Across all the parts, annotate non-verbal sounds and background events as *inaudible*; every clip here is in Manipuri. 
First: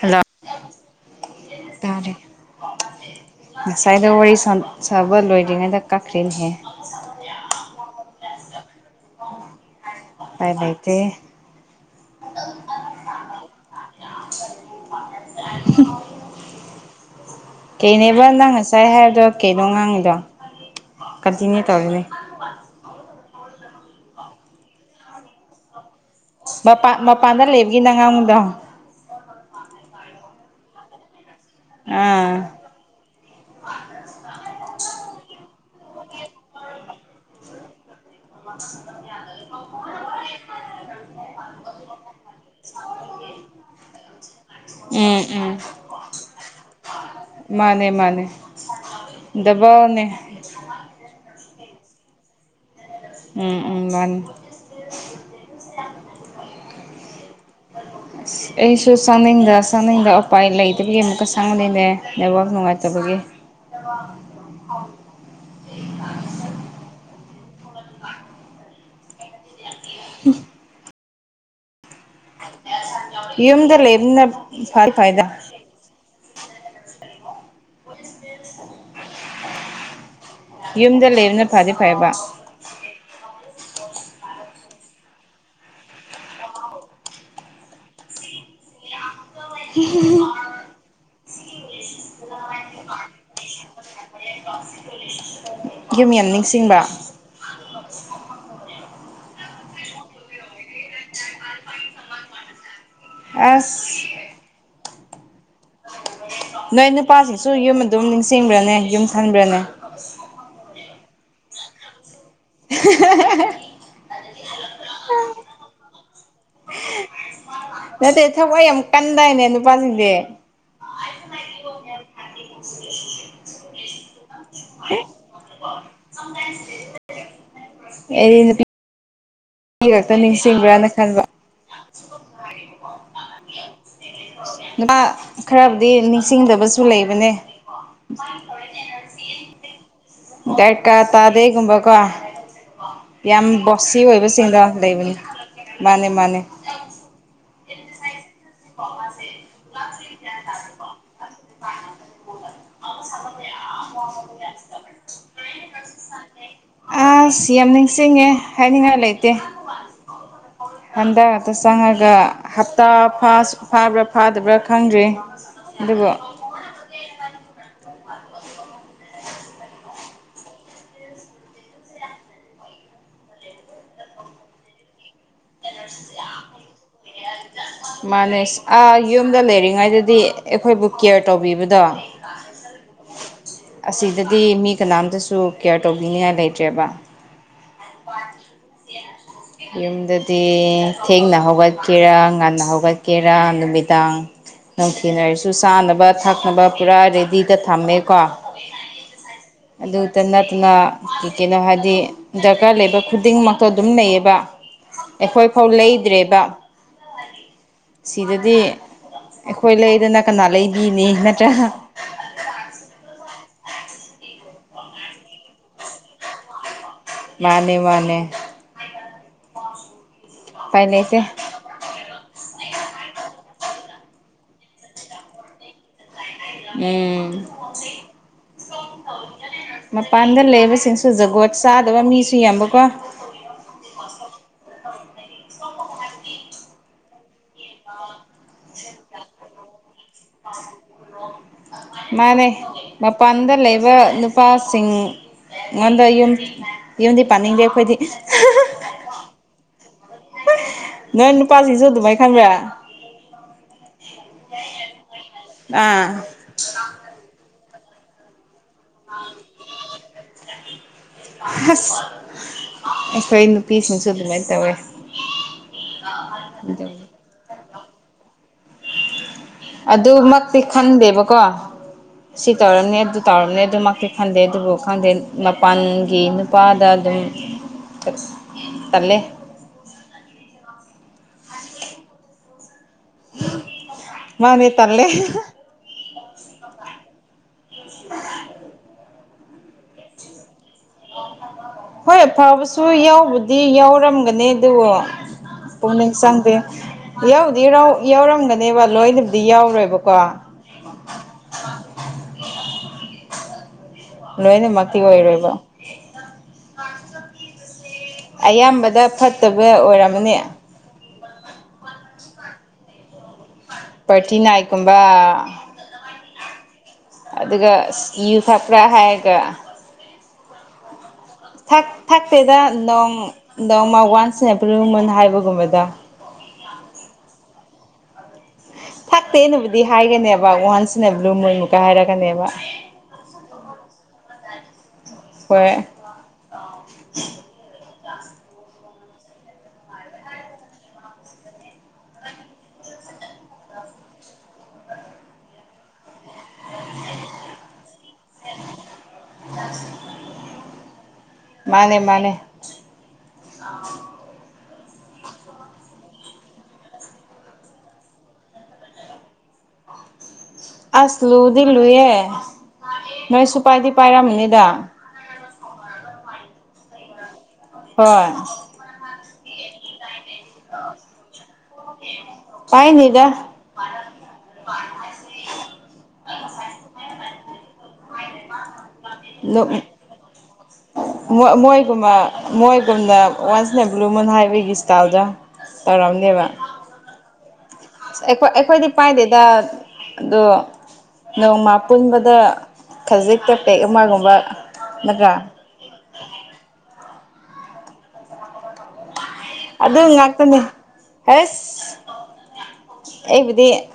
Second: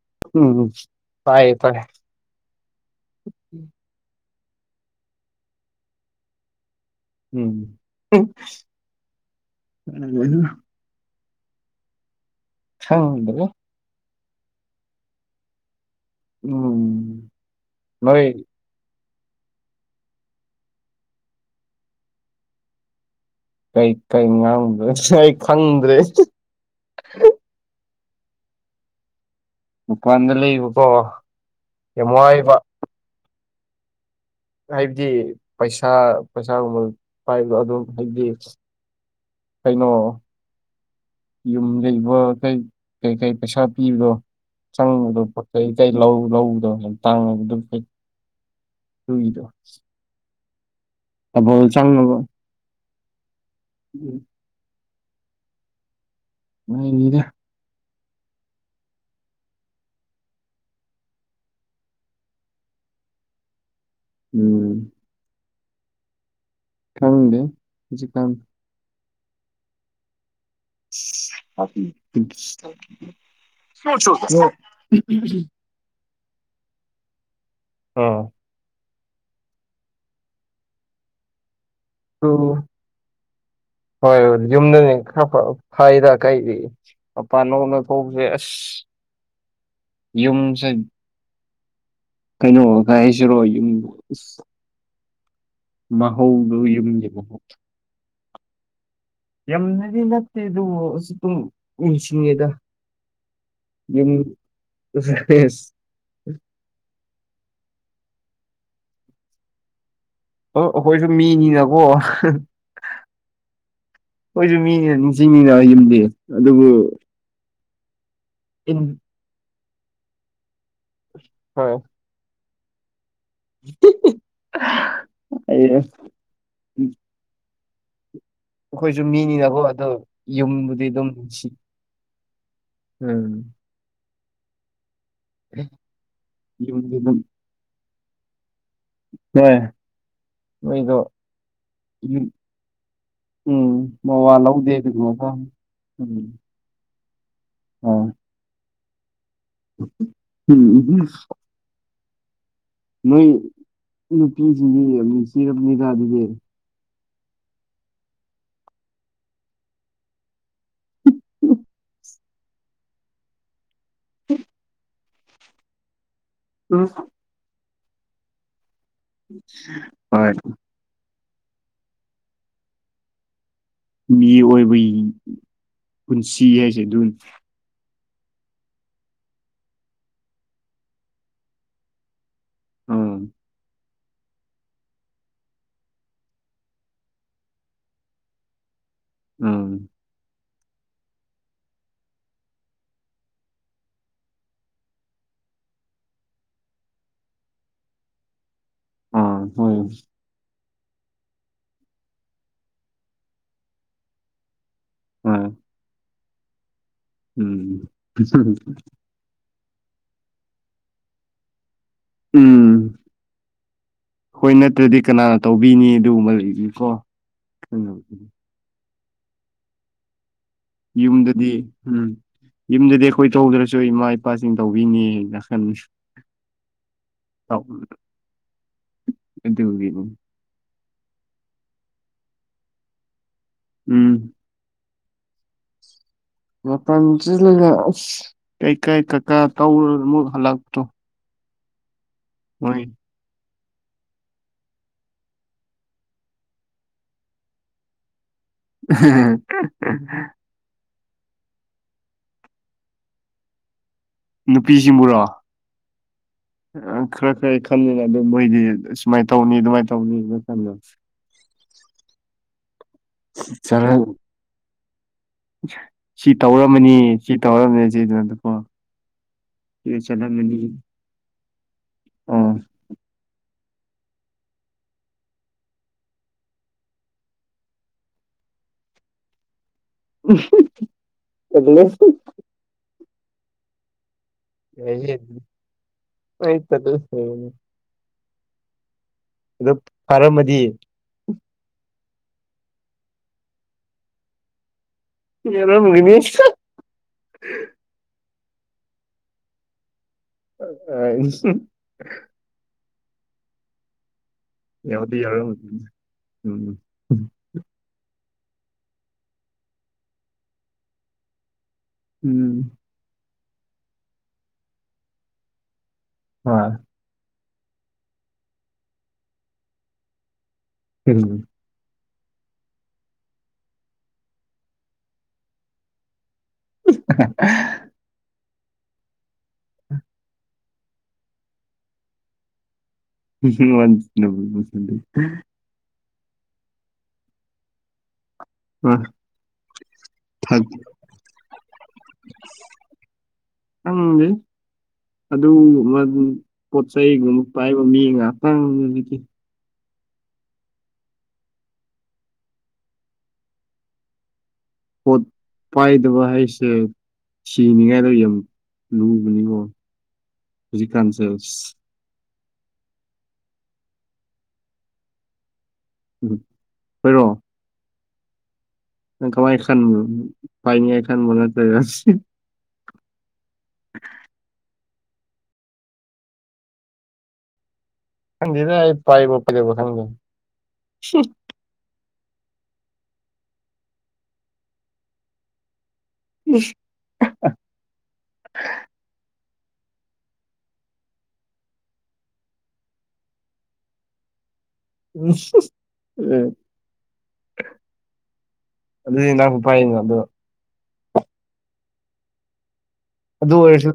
ꯍꯜꯂꯣ ꯎꯝ ꯇꯥꯏꯌꯦ ꯇꯥꯏ ꯇꯔꯦ ꯉꯁꯥꯏꯗ ꯋꯥꯔꯤ ꯁꯥꯕ ꯂꯣꯏꯗꯔꯤꯉꯩꯗ ꯀꯛꯈ꯭ꯔꯤꯅꯍꯦ ꯎꯝ ꯄꯥꯏ ꯂꯩꯇꯦ ꯆꯪꯗꯔꯤ ꯎ ꯎꯝ ꯀꯩꯅꯦꯕ ꯅꯣꯏ ꯅꯪ ꯉꯁꯥꯏ ꯍꯥꯏꯕꯗꯣ ꯀꯩꯅꯣ ꯉꯥꯡꯉꯤꯗꯣ ꯀꯟꯇꯤꯅ꯭ꯌꯨ ꯇꯧꯔꯤꯅꯦ ꯀꯩꯀꯩ ꯉꯥꯡꯗꯦ ꯑꯩ ꯈꯪꯗ꯭ꯔꯦ ꯃꯄꯥꯟ ꯃꯄꯥꯟꯗ ꯂꯩꯕꯒꯤ ꯅ ꯑꯉꯥꯡꯗꯣ ꯃꯄꯥꯟꯗ ꯂꯩꯕꯀꯣ ꯑꯥ ꯌꯥꯝꯏꯕ ꯍꯥꯏꯕꯗꯤ ꯄꯩꯁꯥ ꯄꯩꯁꯥꯒꯨꯝꯕ ꯄꯥꯏꯕꯗꯣ ꯑꯗꯨꯝ ꯍꯥꯏꯕꯗꯤ ꯀꯩꯅꯣ *unintelligible* ꯌꯨꯝ ꯂꯩꯕ ꯀꯩ ꯀꯩ ꯄꯩꯁꯥ ꯄꯤꯕꯣ ꯆꯪꯕꯗꯣ ꯎꯝ ꯄꯣꯠ ꯎꯝ ꯆꯩ ꯂꯧ ꯂꯧꯗꯣ ꯇꯥꯡꯉꯕ ꯃꯥꯅꯦ ꯃꯥꯅꯦ ꯗꯕ ꯑꯅꯤ *inaudible* ꯑꯕꯨ ꯆꯪꯅꯕꯣ ꯎꯝ ꯎꯝ ꯃꯥꯅꯤ ꯃꯥꯏꯃꯤꯗ *unintelligible* ꯑꯩꯁꯨ ꯆꯥꯛꯅꯤꯡꯗ ꯆꯥꯛꯅꯤꯡꯗ ꯎꯄꯥꯏ ꯂꯩꯇꯕꯒꯤ ꯑꯃꯨꯛꯀ ꯆꯪꯍꯟꯅꯤꯡꯉꯅꯦ ꯅꯦꯕꯥꯛ ꯅꯨꯡꯉꯥꯏꯇꯕꯒꯤ ꯎꯝ ꯈꯪꯗꯦꯗ ꯍꯧꯖꯤꯛꯀꯥꯟ ꯎꯝ ꯑ ꯌꯨꯝꯗ ꯂꯩꯕꯅ *unintelligible* ꯐꯗꯤ ꯐꯩꯗ UNINTELLIGIBLE ꯑꯥ ꯌꯨꯝꯗ ꯂꯩꯕꯅ ꯐꯗꯤ ꯐꯩꯌꯦꯕ ꯍꯣꯏꯣꯏ ꯌꯨꯝꯗꯅꯦ ꯈꯔ ꯐꯩꯔ ꯀꯩꯗꯤ ꯑꯄꯥ ꯅꯧꯅ ꯊꯣꯛꯁꯦ ꯑꯁ ꯌꯨꯝꯁꯦ ꯀꯩꯅꯣ ꯀꯥꯏ ꯍꯥꯏꯁꯤꯔꯣ ꯌꯨꯝ ꯌꯨꯝ ꯌꯥꯝ ꯃꯍꯧꯗꯨ ꯅꯤꯡꯁꯤꯡꯕ ꯌꯨꯝꯒꯤ ꯃꯍꯧ ꯌꯥꯝꯅꯗꯤ ꯅꯠꯇꯦ ꯑꯗꯨꯕꯨ ꯑꯗꯨꯝ ꯎꯁꯤꯉꯦꯗ ꯑꯁ ꯌ ꯅꯣꯏ ꯅꯨꯄꯥꯁꯤꯡꯁꯨ ꯌꯨꯝ ꯑꯗꯨꯝ ꯅꯤꯡꯁꯤꯡꯕ꯭ꯔꯅꯦ ꯌꯨꯝ ꯊꯟꯕ꯭ꯔꯅꯦ UNINTELLIGIBLE ꯑ ꯑꯩꯈꯣꯏꯁꯨ ꯃꯤꯅꯤꯅꯀꯣ ꯍꯣꯏꯁꯨ ꯃꯤꯅꯤꯅ ꯅꯤꯡꯁꯤꯡꯅꯤꯅ ꯌꯨꯝꯗꯦ ꯑꯗꯨꯕꯨ ꯅꯠꯇꯦ ꯊꯕꯋꯥꯏ ꯏꯟ ꯌꯥꯝ ꯀꯟꯗꯥ ꯅꯦ ꯅꯨꯄꯥꯁꯤꯡꯗꯤ ꯍꯣꯏ UNINTELLIGIBLE UNINTELLIGIBLE UNINTELLIGIBLE ꯑꯦ ꯑꯩꯈꯣꯏꯁꯨ ꯃꯤꯅꯤꯅꯕꯨ ꯑꯗꯣ ꯌꯨꯝꯕꯨꯗꯤ ꯈꯟꯕ ꯑꯗꯨꯝꯅꯨꯡ ꯁꯤ ꯎꯝ ꯅꯨꯄꯥ ꯈꯔꯕꯨꯗꯤ ꯅꯤꯡꯁꯤꯡꯗꯕꯁꯨ ꯌꯨꯝꯗꯤ ꯑꯗꯨꯝ ꯂꯩꯕꯅꯦ ꯍꯣꯏ ꯗ ꯀꯥ ꯅꯣꯏꯗꯣ ꯇꯥꯗꯦꯒꯨꯝꯕ ꯀꯣ ꯌꯨꯝ ꯌꯥꯝ ꯎꯝ ꯕꯣꯁꯤ ꯃꯋꯥ ꯑꯣꯏꯕꯁꯤꯡꯗ ꯂꯧꯗꯦ ꯂꯩꯕꯅꯤ ꯑꯗꯨꯒꯨꯝꯕꯀꯣ ꯃꯥꯅꯦ ꯃꯥꯅꯦ ꯑ ꯍꯃꯁꯦ ꯎꯝ ꯑ ꯅꯣꯏ ꯅꯨꯄꯤꯁꯤꯗꯤ ꯌꯥꯝꯅꯨꯡꯁꯤꯔꯕꯅꯤꯗ ꯑꯗꯨꯗꯤ ꯑꯁ ꯌꯥꯝ ꯅꯤꯡꯁꯤꯡꯉꯦ ꯍꯥꯏꯅꯤꯡꯉꯥꯏ ꯂꯩꯇꯦ ꯍꯟꯗꯛꯛꯇ ꯆꯪꯉꯒ ꯍꯞꯇꯥ ꯐꯥꯁ ꯐꯥꯕ꯭ꯔꯥ ꯐꯥꯗꯕ꯭ꯔꯥ ꯈꯪꯗ꯭ꯔꯤ ꯑꯗꯨꯒꯗꯒꯤ ꯎꯝ ꯍꯣꯏ ꯃꯤ ꯑꯣꯏꯕꯒꯤ ꯄꯨꯟꯁꯤ ꯍꯥꯏꯁꯦ ꯑꯗꯨ ꯃꯥꯅꯦꯁ ꯑꯥ ꯌꯨꯝꯗ ꯂꯩꯔꯤꯉꯩꯗꯗꯤ ꯑꯩꯈꯣꯏꯕꯨ ꯀꯦꯌꯔ ꯇꯧꯕꯤꯕꯗꯣ ꯑꯥ *unintelligible* ꯑꯁꯤꯗꯗꯤ ꯃꯤ ꯀꯅꯥꯝꯇꯁꯨ ꯀꯦꯌꯔ ꯇꯧꯕꯤꯅꯤꯉꯥꯏ ꯂꯩꯇ꯭ꯔꯦꯕ ꯑꯥ ꯌꯨꯝꯗꯗꯤ ꯊꯦꯡꯅ ꯍꯧꯒꯠꯈꯤꯦꯔ ꯉꯟꯅ ꯍꯧ ꯀꯦꯔꯥ ꯅꯨꯃꯤꯗꯥꯡ ꯅꯨꯡꯊꯤꯅꯔꯁꯨ ꯆꯥꯅꯕ ꯊꯛꯅꯕ ꯄꯨꯔꯥ ꯔꯦꯗꯤꯗ ꯊꯝꯃꯦꯀꯣ ꯎꯝ ꯍꯣꯏ ꯗ ꯅꯠꯇꯅ ꯀꯩꯅꯣ ꯍꯥꯏꯗꯤ ꯗꯔꯀꯥꯔ ꯂꯩꯕ ꯈꯨꯗꯤꯡꯃꯛꯇꯣ ꯑꯗꯨꯝ ꯂꯩꯌꯦꯕ ꯑꯩꯈꯣꯏ ꯍꯣꯏ ꯐꯥꯎ ꯂꯩꯗ꯭ꯔꯦꯕ ꯎꯝ ꯁꯤꯗꯗꯤ ꯑꯩꯈꯣꯏ ꯂꯩꯗꯅ ꯀꯅꯥ ꯂꯩꯕꯤꯅꯤ ꯅꯠꯇ꯭ꯔꯒ ꯎꯝ ꯍꯣꯏ ꯅꯠꯇ꯭ꯔꯗꯤ ꯀꯅꯥꯅ ꯇꯧꯕꯤꯅꯤ ꯑꯗꯨꯒꯨꯝꯕ ꯂꯩꯅꯤꯀꯣ ꯃꯥꯅꯦ ꯃꯥꯅꯦ ꯎꯄꯥꯏ ꯂꯩꯇꯦ ꯌꯨꯝꯗꯗꯤ ꯎꯝ ꯌꯨꯝꯗꯗꯤ ꯑꯩꯈꯣꯏ ꯇꯧꯗ꯭ꯔꯁꯨ ꯏꯃꯥ ꯏꯄꯥꯁꯤꯡ ꯇꯧꯕꯤꯅꯤꯅ ꯈꯟꯁꯨ ꯎꯝ ꯑꯗꯨꯒꯤꯅꯤ ꯃꯄ ꯃꯥꯡꯗ ꯂꯩꯕꯁꯤꯡꯁꯨ ꯖꯒꯣꯠ ꯆꯥꯗꯕ ꯃꯤꯁꯨ ꯌꯥꯝꯕꯀꯣ ꯎꯝ ꯃꯄꯥꯟ UNINTELLIGIBLE ꯀꯩ ꯀꯩ ꯀꯀꯥ ꯀꯧꯔ ꯑꯃꯨꯛ ꯍꯜꯂꯛꯄꯣ ꯃꯥꯅꯦ ꯃꯄꯥꯟꯗ ꯂꯩꯕ ꯅꯨꯄꯥꯁꯤꯡ ꯑꯩꯉꯣꯟꯗ ꯌꯨꯝ ꯌꯨꯝꯗꯤ ꯄꯥꯅꯤꯡꯗꯦ ꯑꯩꯈꯣꯏꯗꯤ UNINTELLIGIBLE ꯅꯣꯏ ꯅꯨꯄꯥꯁꯤꯡꯁꯨ ꯑꯗꯨꯃꯥꯏ ꯈꯪꯕ꯭ꯔꯥ ꯅꯨꯄꯤꯁꯤꯡꯕꯨꯔꯣ ꯑ ꯑꯥ ꯈꯔ ꯈꯔ ꯈꯜꯂꯦꯅ ꯑꯗꯨꯝ ꯃꯣꯏꯗꯤ ꯑꯗꯨ ꯁꯨꯃꯥꯏꯅ ꯇꯧꯅꯤ ꯑꯗꯨꯃꯥꯏꯅ ꯇꯧꯅꯤ ꯃꯇꯝꯗꯣ ꯍꯁ ꯑꯩꯀꯣꯏ ꯅꯨꯄꯤꯁꯤꯡꯁꯨ ꯑꯗꯨꯃꯥꯏ ꯇꯧꯋꯦ ꯁꯤ ꯇꯧꯔꯝꯃꯅꯤ ꯁꯤ ꯇꯧꯔꯝꯅꯤ ꯁꯤꯗꯅ ꯑꯗꯨꯀꯣ ꯑꯗꯨꯃꯛꯇꯤ ꯈꯟꯗꯦꯕꯀꯣ ꯁꯤ ꯑꯥ ꯇꯧꯔꯅꯤ ꯑꯗꯨ ꯇꯧꯔꯅꯤ ꯑꯗꯨꯃꯛꯇꯤ ꯈꯟꯗꯦ ꯑꯗꯨꯕꯨ ꯈꯪꯗꯦ ꯃꯄꯥꯟꯒꯤ ꯅꯨꯄꯥꯗ ꯑꯗꯨꯝ ꯇꯂꯦ *unintelligible* *unintelligible* ꯇꯜꯂꯦ *unintelligible* *unintelligible* ꯑꯗꯣ ꯐꯥꯔꯝꯃꯗꯤ ꯍꯣꯏ ꯑꯐꯕꯁꯨ ꯌꯥꯎꯕꯨꯗꯤ ꯌꯥꯎꯔꯝꯒꯅꯤ ꯑꯗꯨ ꯄꯨꯛꯅꯤꯡ ꯌꯧꯔꯝꯒꯅꯤ ꯆꯪꯗꯦ ꯌꯥꯎꯕꯨꯗꯤ ꯌꯥꯎ ꯌꯥꯎꯔꯝꯒꯅꯦꯕ ꯂꯣꯏꯅꯕꯨꯗꯤ ꯌꯥꯎꯔꯣꯏꯕꯀꯣ *unintelligible* ꯂꯣꯏꯅꯃꯛꯇꯤ ꯌꯧꯗꯤ ꯑꯣꯏꯔꯣꯏꯕ ꯌꯧꯔꯝꯒꯅꯤ ꯎꯝ ꯑꯌꯥꯝꯕꯗ ꯐꯠꯇꯕ ꯑꯣꯏꯔꯝꯃꯅꯤ ꯎꯝ ꯄꯥꯔꯇꯤ ꯅꯥꯏꯛꯀꯨꯝꯕ ꯍꯣꯏ ꯑꯗꯨꯒ ꯏꯁ ꯌꯨ ꯊꯛꯄ꯭ꯥꯔ ꯍꯥꯏꯔꯒ ꯎꯝ ꯊꯛ ꯊꯛꯇꯦꯗ ꯅꯣꯡ ꯅꯣꯡꯃ ꯋꯥꯟꯁ ꯏꯟ ꯑ ꯕ꯭ꯂꯨ ꯃꯨꯟ ꯍꯥꯏꯕꯒꯨꯝꯕꯗꯣ *unintelligible* ꯊꯛꯇꯦꯅꯕꯨꯗꯤ ꯍꯥꯏꯒꯅꯦꯕ ꯋꯥꯟꯁ ꯏꯟꯅ ꯕ꯭ꯂꯨ ꯃꯨꯟ ꯃꯨꯛꯀ ꯍꯥꯏꯔꯛꯀꯅꯦꯕ *unintelligible* ꯋꯥꯟꯁ ꯏꯟꯑ ꯕ꯭ꯂꯨ ꯃꯨꯟ *unintelligible* ꯍꯣꯏ ꯍꯣꯏ ꯊꯛ *unintelligible* ꯈꯪꯗꯦ ꯑꯗꯨ ꯋꯥꯗꯨ ꯄꯣꯠ ꯆꯩꯩꯒꯨꯝꯕ ꯄꯥꯏꯕ ꯃꯤ ꯉꯥꯛꯇꯪꯗꯨꯗꯗꯤ ꯃꯥꯅꯦ ꯃꯥꯅꯦ ꯄꯣꯠ ꯄꯥꯏꯗꯕ ꯍꯥꯏꯁꯦ ꯁꯤꯅꯤꯉꯥꯏꯗꯣ ꯌꯦꯡꯉꯣ ꯂꯨꯕꯅꯤꯀꯣ ꯑꯁ ꯍꯧꯖꯤꯛꯀꯥꯟꯁꯦ ꯂꯨꯗꯤ ꯂꯨꯏꯌꯦ ꯅꯣꯏ ꯁꯨ ꯄꯥꯏꯗꯤ ꯄꯥꯏꯔꯝꯅꯤꯗ ꯎꯝ ꯈꯣꯏꯔꯣ ꯍꯣꯏ ꯅꯪ ꯊꯋꯥꯏ ꯈ ꯅꯨꯡ__ ꯄꯥꯏꯅꯤꯗ *unintelligible* ꯈꯪꯗꯦꯗ ꯑꯩ ꯄꯥꯏꯕ ꯄꯥꯏꯗꯕ ꯈꯪꯗꯦ *unintelligible* ꯃ ꯃꯣꯏꯒꯨꯝꯅ ꯋꯥꯟꯁ ꯏꯟꯅ ꯕ꯭ꯂꯨ ꯃꯨꯟ ꯍꯥꯏꯕꯒꯤ ꯏꯁ꯭ꯇꯥꯏꯜꯗꯣ ꯇꯧꯔꯝꯅꯦꯕ ꯑꯁ ꯑꯩꯈꯣꯏ ꯑꯩꯈꯣꯏꯗꯤ ꯄꯥꯏꯗꯦꯗ ꯑꯗꯣ ꯅꯣꯡꯃ ꯄꯨꯟꯕꯗ ꯈꯖꯤꯛꯇ ꯄꯦꯛ ꯑꯃꯒꯨꯝꯕ ꯅꯠꯇ꯭ꯔꯥ *unintelligible* ꯑꯗꯨꯏ *unintelligible* ꯑꯗꯨ ꯉꯥꯛꯇꯅꯦ ꯍꯦꯁ ꯑꯗꯨ ꯑꯩꯕꯨꯗꯤ ꯑꯣꯏꯔꯁꯨ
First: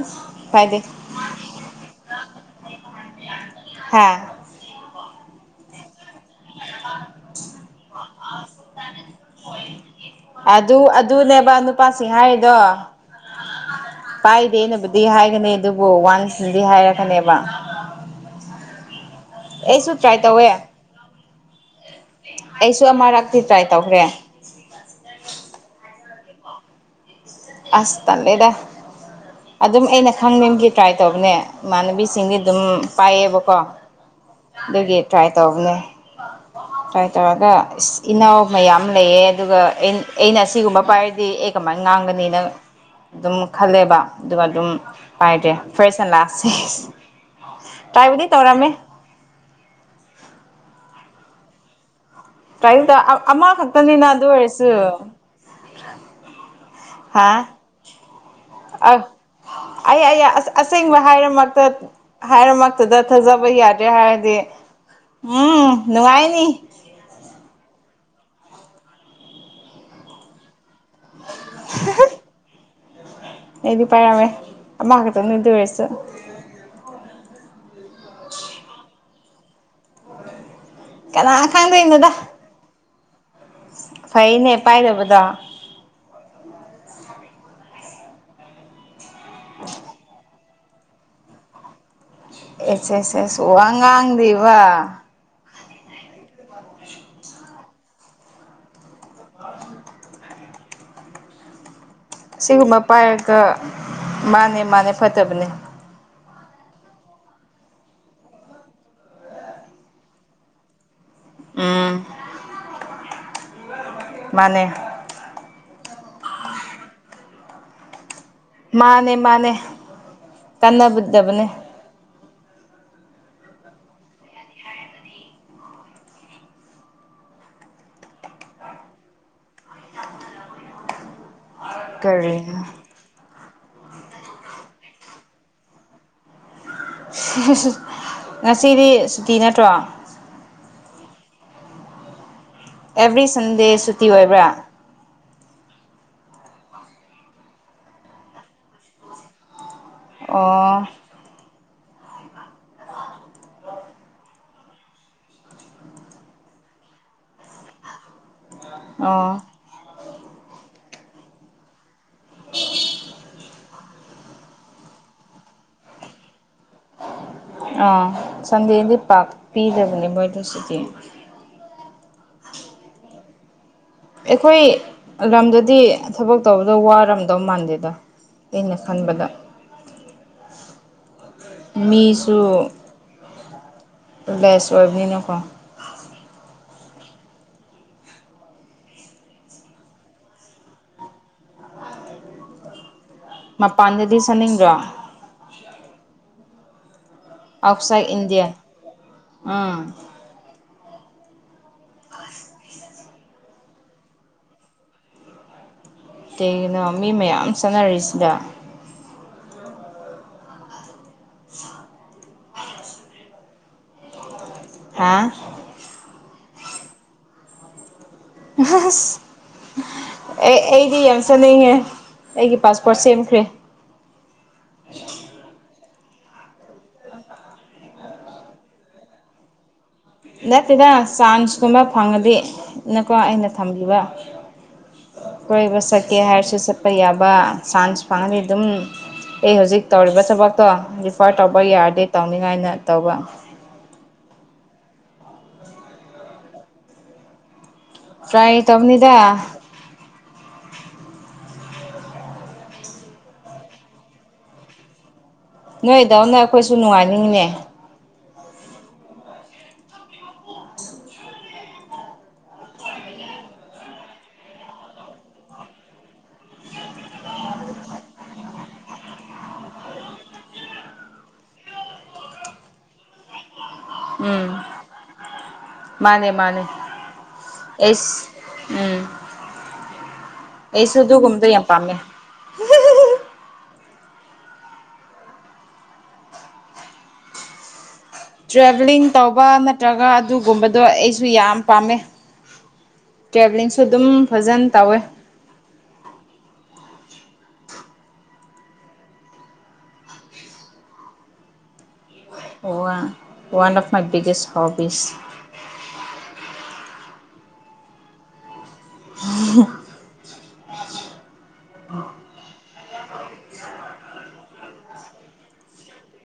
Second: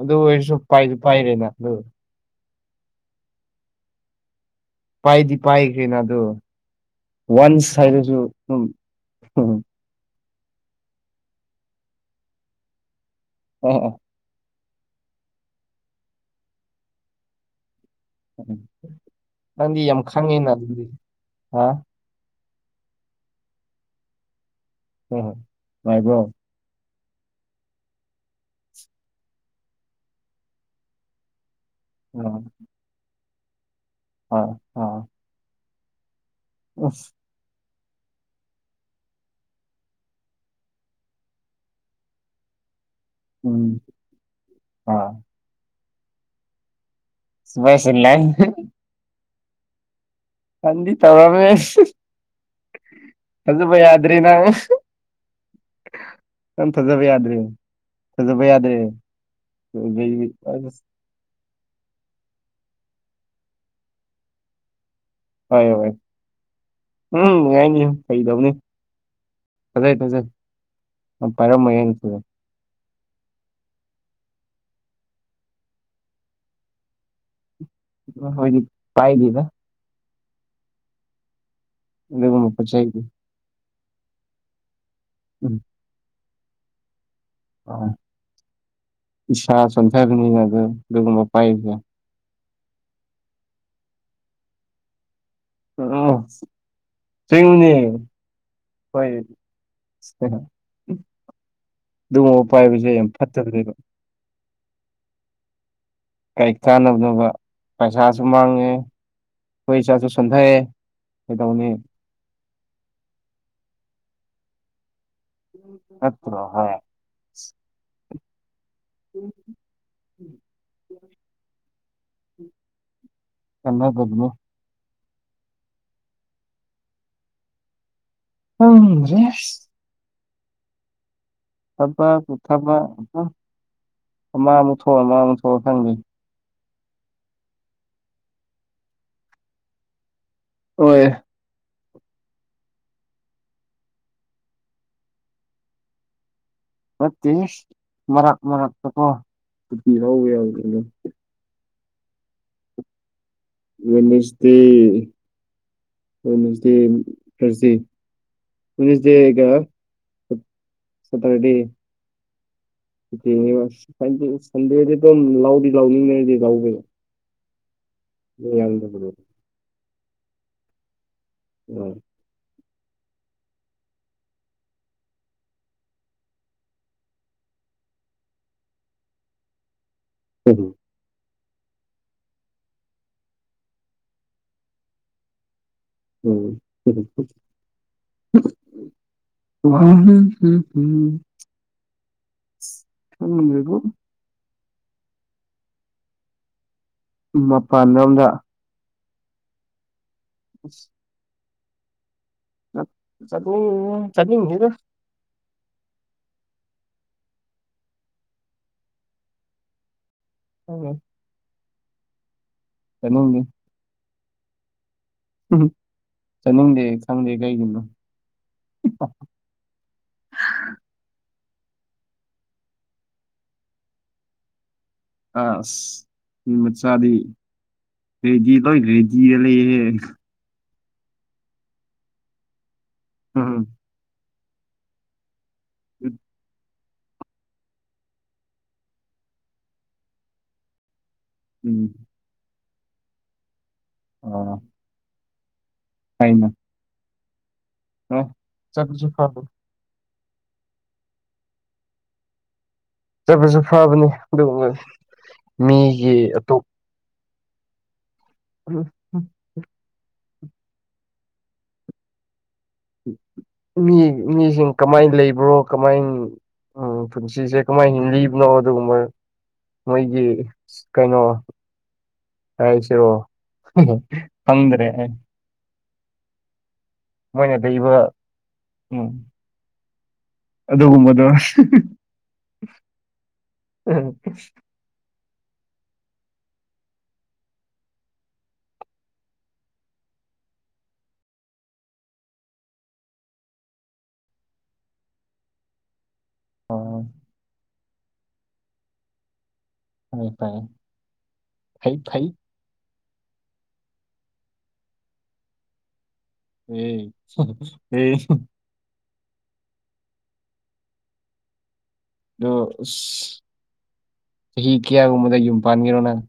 ꯑꯗꯨ ꯑꯣꯏꯔꯁꯨ ꯄꯥꯏꯗꯦ ꯄꯥꯏꯗꯤ ꯄꯥꯏꯔꯦꯅ ꯑꯗꯨ *unintelligible* ꯍꯥ ꯄꯥꯏꯗꯤ ꯄꯥꯏꯈ꯭ꯔꯦꯅ ꯑꯗꯣ ꯋꯥꯟꯁ ꯍꯥꯏꯕꯁꯨ ꯑꯗꯨꯝ *unintelligible* ꯑꯗꯨ ꯑꯗꯨꯅꯦꯕ ꯅꯨꯄꯥꯁꯤꯡ ꯍꯥꯏꯔꯤꯗꯣ ꯑꯣ ꯑꯣ ꯄꯥꯏꯗꯦꯅꯕꯨꯗꯤ ꯍꯥꯏꯒꯅꯤ ꯑꯗꯨꯕꯨ ꯋꯥꯟꯁ ꯅꯗꯤ ꯍꯥꯏꯔꯛꯀꯅꯦꯕ ꯎꯝ ꯅꯪꯗꯤ ꯑꯩꯁꯨ ꯌꯥꯝ ꯇ꯭ꯔꯥꯏ ꯇꯧꯋꯦ ꯈꯪꯉꯦꯅ ꯑꯗꯨꯗꯤ ꯍꯥ ꯑꯩꯁꯨ ꯑꯃꯔꯛꯇꯤ ꯇ꯭ꯔꯥꯏ ꯇꯧꯈ꯭ꯔꯦ ꯍꯣꯏ ꯍꯣꯏ ꯅꯨꯡꯉꯥꯏꯕ꯭ꯔꯣ ꯑꯁ ꯇꯜꯂꯦꯗ ꯑꯗꯨꯝ ꯑꯩꯅ ꯈꯪꯅꯤꯡꯕꯒꯤ ꯇ꯭ꯔꯥꯏ ꯇꯧꯕꯅꯦ ꯏꯃꯥꯟꯅꯕꯤꯁꯤꯡꯗꯤ ꯑꯗꯨꯝ ꯄꯥꯏꯌꯦꯕꯀꯣ ꯍꯥ ꯑꯗꯨꯒꯤ ꯇ꯭ꯔꯥꯏ ꯇꯧꯕꯅꯦ ꯑꯁ ꯇ꯭ꯔꯥꯏ ꯇꯧꯔꯒ ꯏꯁ ꯏꯅꯥꯎ ꯃꯌꯥꯝ ꯂꯩꯌꯦ ꯑꯗꯨꯒ ꯑꯩꯅ ꯑꯩꯅꯥ ꯑꯁꯤꯒꯨꯝꯕ ꯄꯥꯏꯔꯗꯤ ꯑꯩ ꯀꯃꯥꯏꯟ ꯉꯥꯡꯒꯅꯤ ꯑꯩꯅ ꯑꯗꯨꯝ ꯎꯝ ꯈꯜꯂꯦꯕ ꯑꯗꯨꯒ ꯑꯗꯨꯝ ꯑꯥ ꯄꯥꯏꯔꯦ ꯐ꯭ꯔꯦꯁ ꯑꯦꯟ ꯂꯥꯁꯁꯦ ꯇ꯭ꯔꯥꯏꯕꯨꯗꯤ ꯇꯧꯔꯝꯃꯦ *unintelligible* ꯐꯟꯗꯤ ꯇꯔꯃꯦ *unintelligible* ꯇꯀꯩꯝꯇꯥ ꯑꯃ ꯈꯛꯇꯅꯤꯅ ꯑꯗꯨ ꯅꯪ ꯑꯣꯏꯔꯁꯨ ꯅꯪ ꯊꯥꯖꯕ ꯍꯥ ꯌꯥꯗꯔꯦ ꯊꯥꯖꯕ ꯌꯥꯗꯔꯦ ꯑ ꯑꯩ ꯑꯗꯨꯗꯩ ꯑꯩ ꯑꯁꯦꯡꯕ ꯍꯥꯏꯔꯃꯛꯇ ꯍꯥꯏꯔꯃꯛꯇꯗ ꯊꯥꯖꯕ ꯌꯥꯗ꯭ꯔꯦ ꯍꯥꯏꯔꯗꯤ ꯍꯣꯏ ꯎꯝ ꯍꯣꯏ ꯅꯨꯡꯉꯥꯏꯅꯤ ꯎꯝ ꯅꯨꯡꯉꯥꯏꯅꯤ ꯐꯒꯤ ꯇꯧꯕꯅꯦ ꯐꯖꯩ ꯐꯖꯩ ꯄꯥꯢꯔꯝꯃꯣꯢꯍꯧ ꯑꯩꯗꯤ ꯄꯥꯏꯔꯝꯃꯦ ꯑꯃ ꯈꯛꯇꯅꯦ ꯑꯗꯨ ꯑꯣꯏꯔꯁꯨ ꯎ ꯍꯣꯏꯗꯤ ꯄꯥꯏꯗꯦꯗ ꯀꯅꯥ ꯈꯥꯡꯗꯣꯏꯅꯣꯗ ꯎꯁ ꯐꯩꯅꯦ ꯄꯥꯏꯔꯕꯗꯣ ꯎꯝ ꯑ ꯏꯁꯥ ꯁꯟꯊꯔ ꯑꯗꯨꯒꯕꯄꯥꯏꯁ ꯑꯦꯁꯁꯁ ꯋꯥ ꯉꯥꯡꯗ꯭ꯕ ꯑ ꯁꯉꯅꯤ ꯐ ꯑꯗꯨꯒꯨꯝꯕ ꯁꯤꯒꯨꯝꯕ ꯄꯥꯏꯕꯁꯦ ꯌꯥꯝ ꯄꯥꯏꯔꯒ ꯐꯠꯇꯕꯅꯦꯕ ꯃꯥꯅꯦ ꯃꯥꯅꯦ ꯐꯠꯇꯕꯅꯦ ꯔꯤꯛ ꯆꯥꯅꯕꯅꯕ ꯄꯩꯁꯥꯁꯨ ꯃꯥꯡꯉꯦ ꯑꯩꯈꯣꯏ ꯏꯆꯥꯁꯨ ꯁꯣꯟꯊꯩꯑꯦ ꯀꯩꯗꯧꯅꯤ ꯎꯝ ꯃꯥꯅꯦ ꯑꯠꯇ꯭ꯔꯣ ꯍ ꯃꯥꯅꯦ ꯃꯥꯅꯦ ꯀꯥꯟꯅꯗꯕꯅꯦ ꯀꯅꯥꯗꯕꯅꯦ ꯎꯝ ꯊꯕꯛꯄꯨ ꯀꯔꯤꯅꯣ ꯊꯕꯛ ꯑꯃ ꯑꯃꯨꯛ ꯊꯣꯛꯑ ꯑꯃ ꯑꯃꯨꯛ ꯊꯣꯛꯑ UNINTELLIGIBLE ꯉꯁꯤꯗꯤ ꯁꯨꯇꯤ ꯅꯠꯇ꯭ꯔꯣ ꯍꯣꯏ ꯑꯦꯕ꯭ꯔꯤ ꯁꯟꯗꯦ ꯁꯨꯇꯤ ꯑꯣꯏꯕ꯭ꯔꯥ ꯅꯠꯇꯦ ꯃꯔꯛ ꯃꯔꯛꯇꯀꯣ ꯁꯨꯇꯤ ꯂꯧꯎꯋꯦ ꯑꯣ ꯋꯥꯏꯅꯔꯗꯦ ꯊꯔꯁꯗꯦ ꯑꯣ ꯋꯥꯏꯅꯔꯗꯦꯒ ꯁꯇꯔꯗꯦ ꯁꯨꯇꯤꯅꯩꯕ ꯁꯟꯗꯦꯗꯤ ꯑꯗꯨꯝ ꯂꯥꯎꯗꯤ ꯂꯥꯎꯅꯤꯡꯉꯗꯤ ꯂꯥꯎꯗ ꯑ ꯁꯟꯗꯦꯗꯤ ꯄꯥꯛ ꯄꯤꯗꯕꯅꯦ ꯃꫭꯏ ꯑꯗꫭ ꯁꯨꯇꯤ ꯎꯝ ꯑꯩꯈꯣꯏ ꯂꯝꯗꯗꯤ ꯊꯕꯛ ꯇꯧꯕꯗꯣ ꯋꯥꯔꯝꯗꯧ ꯃꯥꯟꯗꯦꯗ ꯑꯩꯅ ꯈꯟꯕꯗ ꯎꯝ ꯃꯤꯁꯨ ꯂꯦꯁ ꯑꯣꯏꯕꯅꯤꯅꯀꯣ ꯎꯝ ꯍꯝꯝ ꯃꯄꯥꯟꯗꯗꯤ ꯆꯠꯅꯤꯡꯗꯔꫭ ꯑꯥꯎꯠꯁꯥꯏꯠ ꯃꯄꯥꯟꯂꯣꯝꯗ ꯏꯟꯗꯤꯌꯥ ꯎꯝ ꯑ ꯑꯁ ꯆꯠꯅꯤ ꯆꯠꯅꯤꯗ ꯀꯩꯒꯤꯅꯣ ꯃꯤ ꯃꯌꯥꯝ ꯆꯠꯅꯔꯤꯁꯤꯗ *unintelligible* *inaudible* ꯀꯩꯅꯣꯝꯅꯤ ꯍꯥꯥ ꯎ ꯆꯠꯅꯤꯡꯗꯦ ꯈꯪꯗꯦ ꯀꯩꯒꯤꯅꯣ ꯑꯁ ꯑꯦ ꯑꯩꯗꯤ ꯌꯥꯝ ꯆꯠꯅꯤꯡꯉꯦ ꯑꯩꯒꯤ ꯄꯥꯁꯄꯣꯔꯠ ꯁꯦꯝꯈ꯭ꯔꯦ ꯑꯁ ꯃꯤ ꯃꯆꯥꯗꯤ ꯔꯦꯗꯤꯗ ꯂꯣꯏ ꯔꯦꯗꯤꯗ ꯂꯩꯌꯦꯍꯦ ꯅꯠꯇꯦꯗ ꯆꯥꯟꯁꯀꯨꯝꯕ ꯐꯪꯉꯗꯤ ꯅꯀꯣ ꯑꯩꯅ ꯎꯝ ꯊꯝꯕꯤꯕ ꯀꯣꯏꯕ ꯆꯠꯀꯦ ꯍꯥꯏꯔꯁꯨ ꯆꯠ ꯆꯠꯄ ꯌꯥꯕ ꯆꯥꯟꯁ ꯐꯪꯉꯅꯤ ꯑꯗꯨꯝ ꯑꯩ ꯍꯧꯖꯤꯛ ꯇꯧꯔꯤꯕ ꯊꯕꯛꯇꯣ ꯑꯣꯐꯔ ꯇꯧꯕ ꯌꯥꯔꯗꯦ ꯇꯧꯅꯤꯉꯥꯏꯅ ꯇꯧꯕ ꯑꯣ *unintelligible* ꯄ꯭ꯔꯥꯏ ꯆꯠꯄꯁꯨ ꯇꯧꯕꯅꯤꯗ ꯐꯕ ꯆꯠꯄꯁꯨ ꯐꯕꯅꯤ ꯑꯗꯨꯒꯨꯝꯕ ꯅꯣꯏ ꯏꯗꯎꯅ ꯑꯩꯈꯣꯏꯁꯨ ꯅꯨꯡꯉꯥꯏꯅꯤꯡꯉꯤꯅꯦ ꯎꯝ ꯃꯤ ꯃꯤꯁꯤꯡ ꯀꯃꯥꯏꯅ ꯂꯩꯕ꯭ꯔꯣ ꯀꯃꯥꯏ ꯎꯝ ꯄꯨꯟꯁꯤꯁꯦ ꯀꯃꯥꯏꯅ ꯍꯤꯡꯂꯤꯕꯅꯣ ꯑꯗꯨꯒꯨꯝꯕ ꯃꯣꯏꯒꯤ ꯀꯩꯅꯣ ꯍꯥꯏꯁꯤꯔꯣ ꯎꯝ ꯈꯪꯗ꯭ꯔꯦ ꯑꯩ ꯃꯥꯅꯦ ꯃꯥꯅꯦ ꯃꯣꯏꯅ ꯂꯩꯕ ꯑꯦꯁ ꯎꯝ ꯑꯩꯁꯨ ꯑꯗꯨꯒꯨꯝꯕꯗꯣ ꯌꯥꯝ ꯄꯥꯝꯃꯦ ꯇ꯭ꯔꯦꯕꯦꯂꯤꯡ ꯇꯧꯕ ꯅꯠꯇ꯭ꯔꯒ ꯑꯗꯨꯒꯨꯝꯕꯗꯣ ꯑꯩꯁꯨ ꯌꯥꯝ ꯄꯥꯝꯃꯦ ꯇ꯭ꯔꯦꯕꯂꯤꯡꯁꯨ ꯑꯗꯨꯝ ꯐꯖꯅ ꯇꯧꯋꯦ ꯑꯣ ꯑꯣ ꯇꯥꯢ ꯐꯩ ꯐꯩ ꯋꯥ one of my biggest hobbies um ꯎꯝ *unintelligible* ꯑꯗꯣ ꯑꯁ ꯆꯍꯤ ꯀꯌꯥꯒꯨꯝꯕꯗ ꯌꯨꯝ ꯄꯥꯟꯒꯦꯔꯣ ꯅꯪ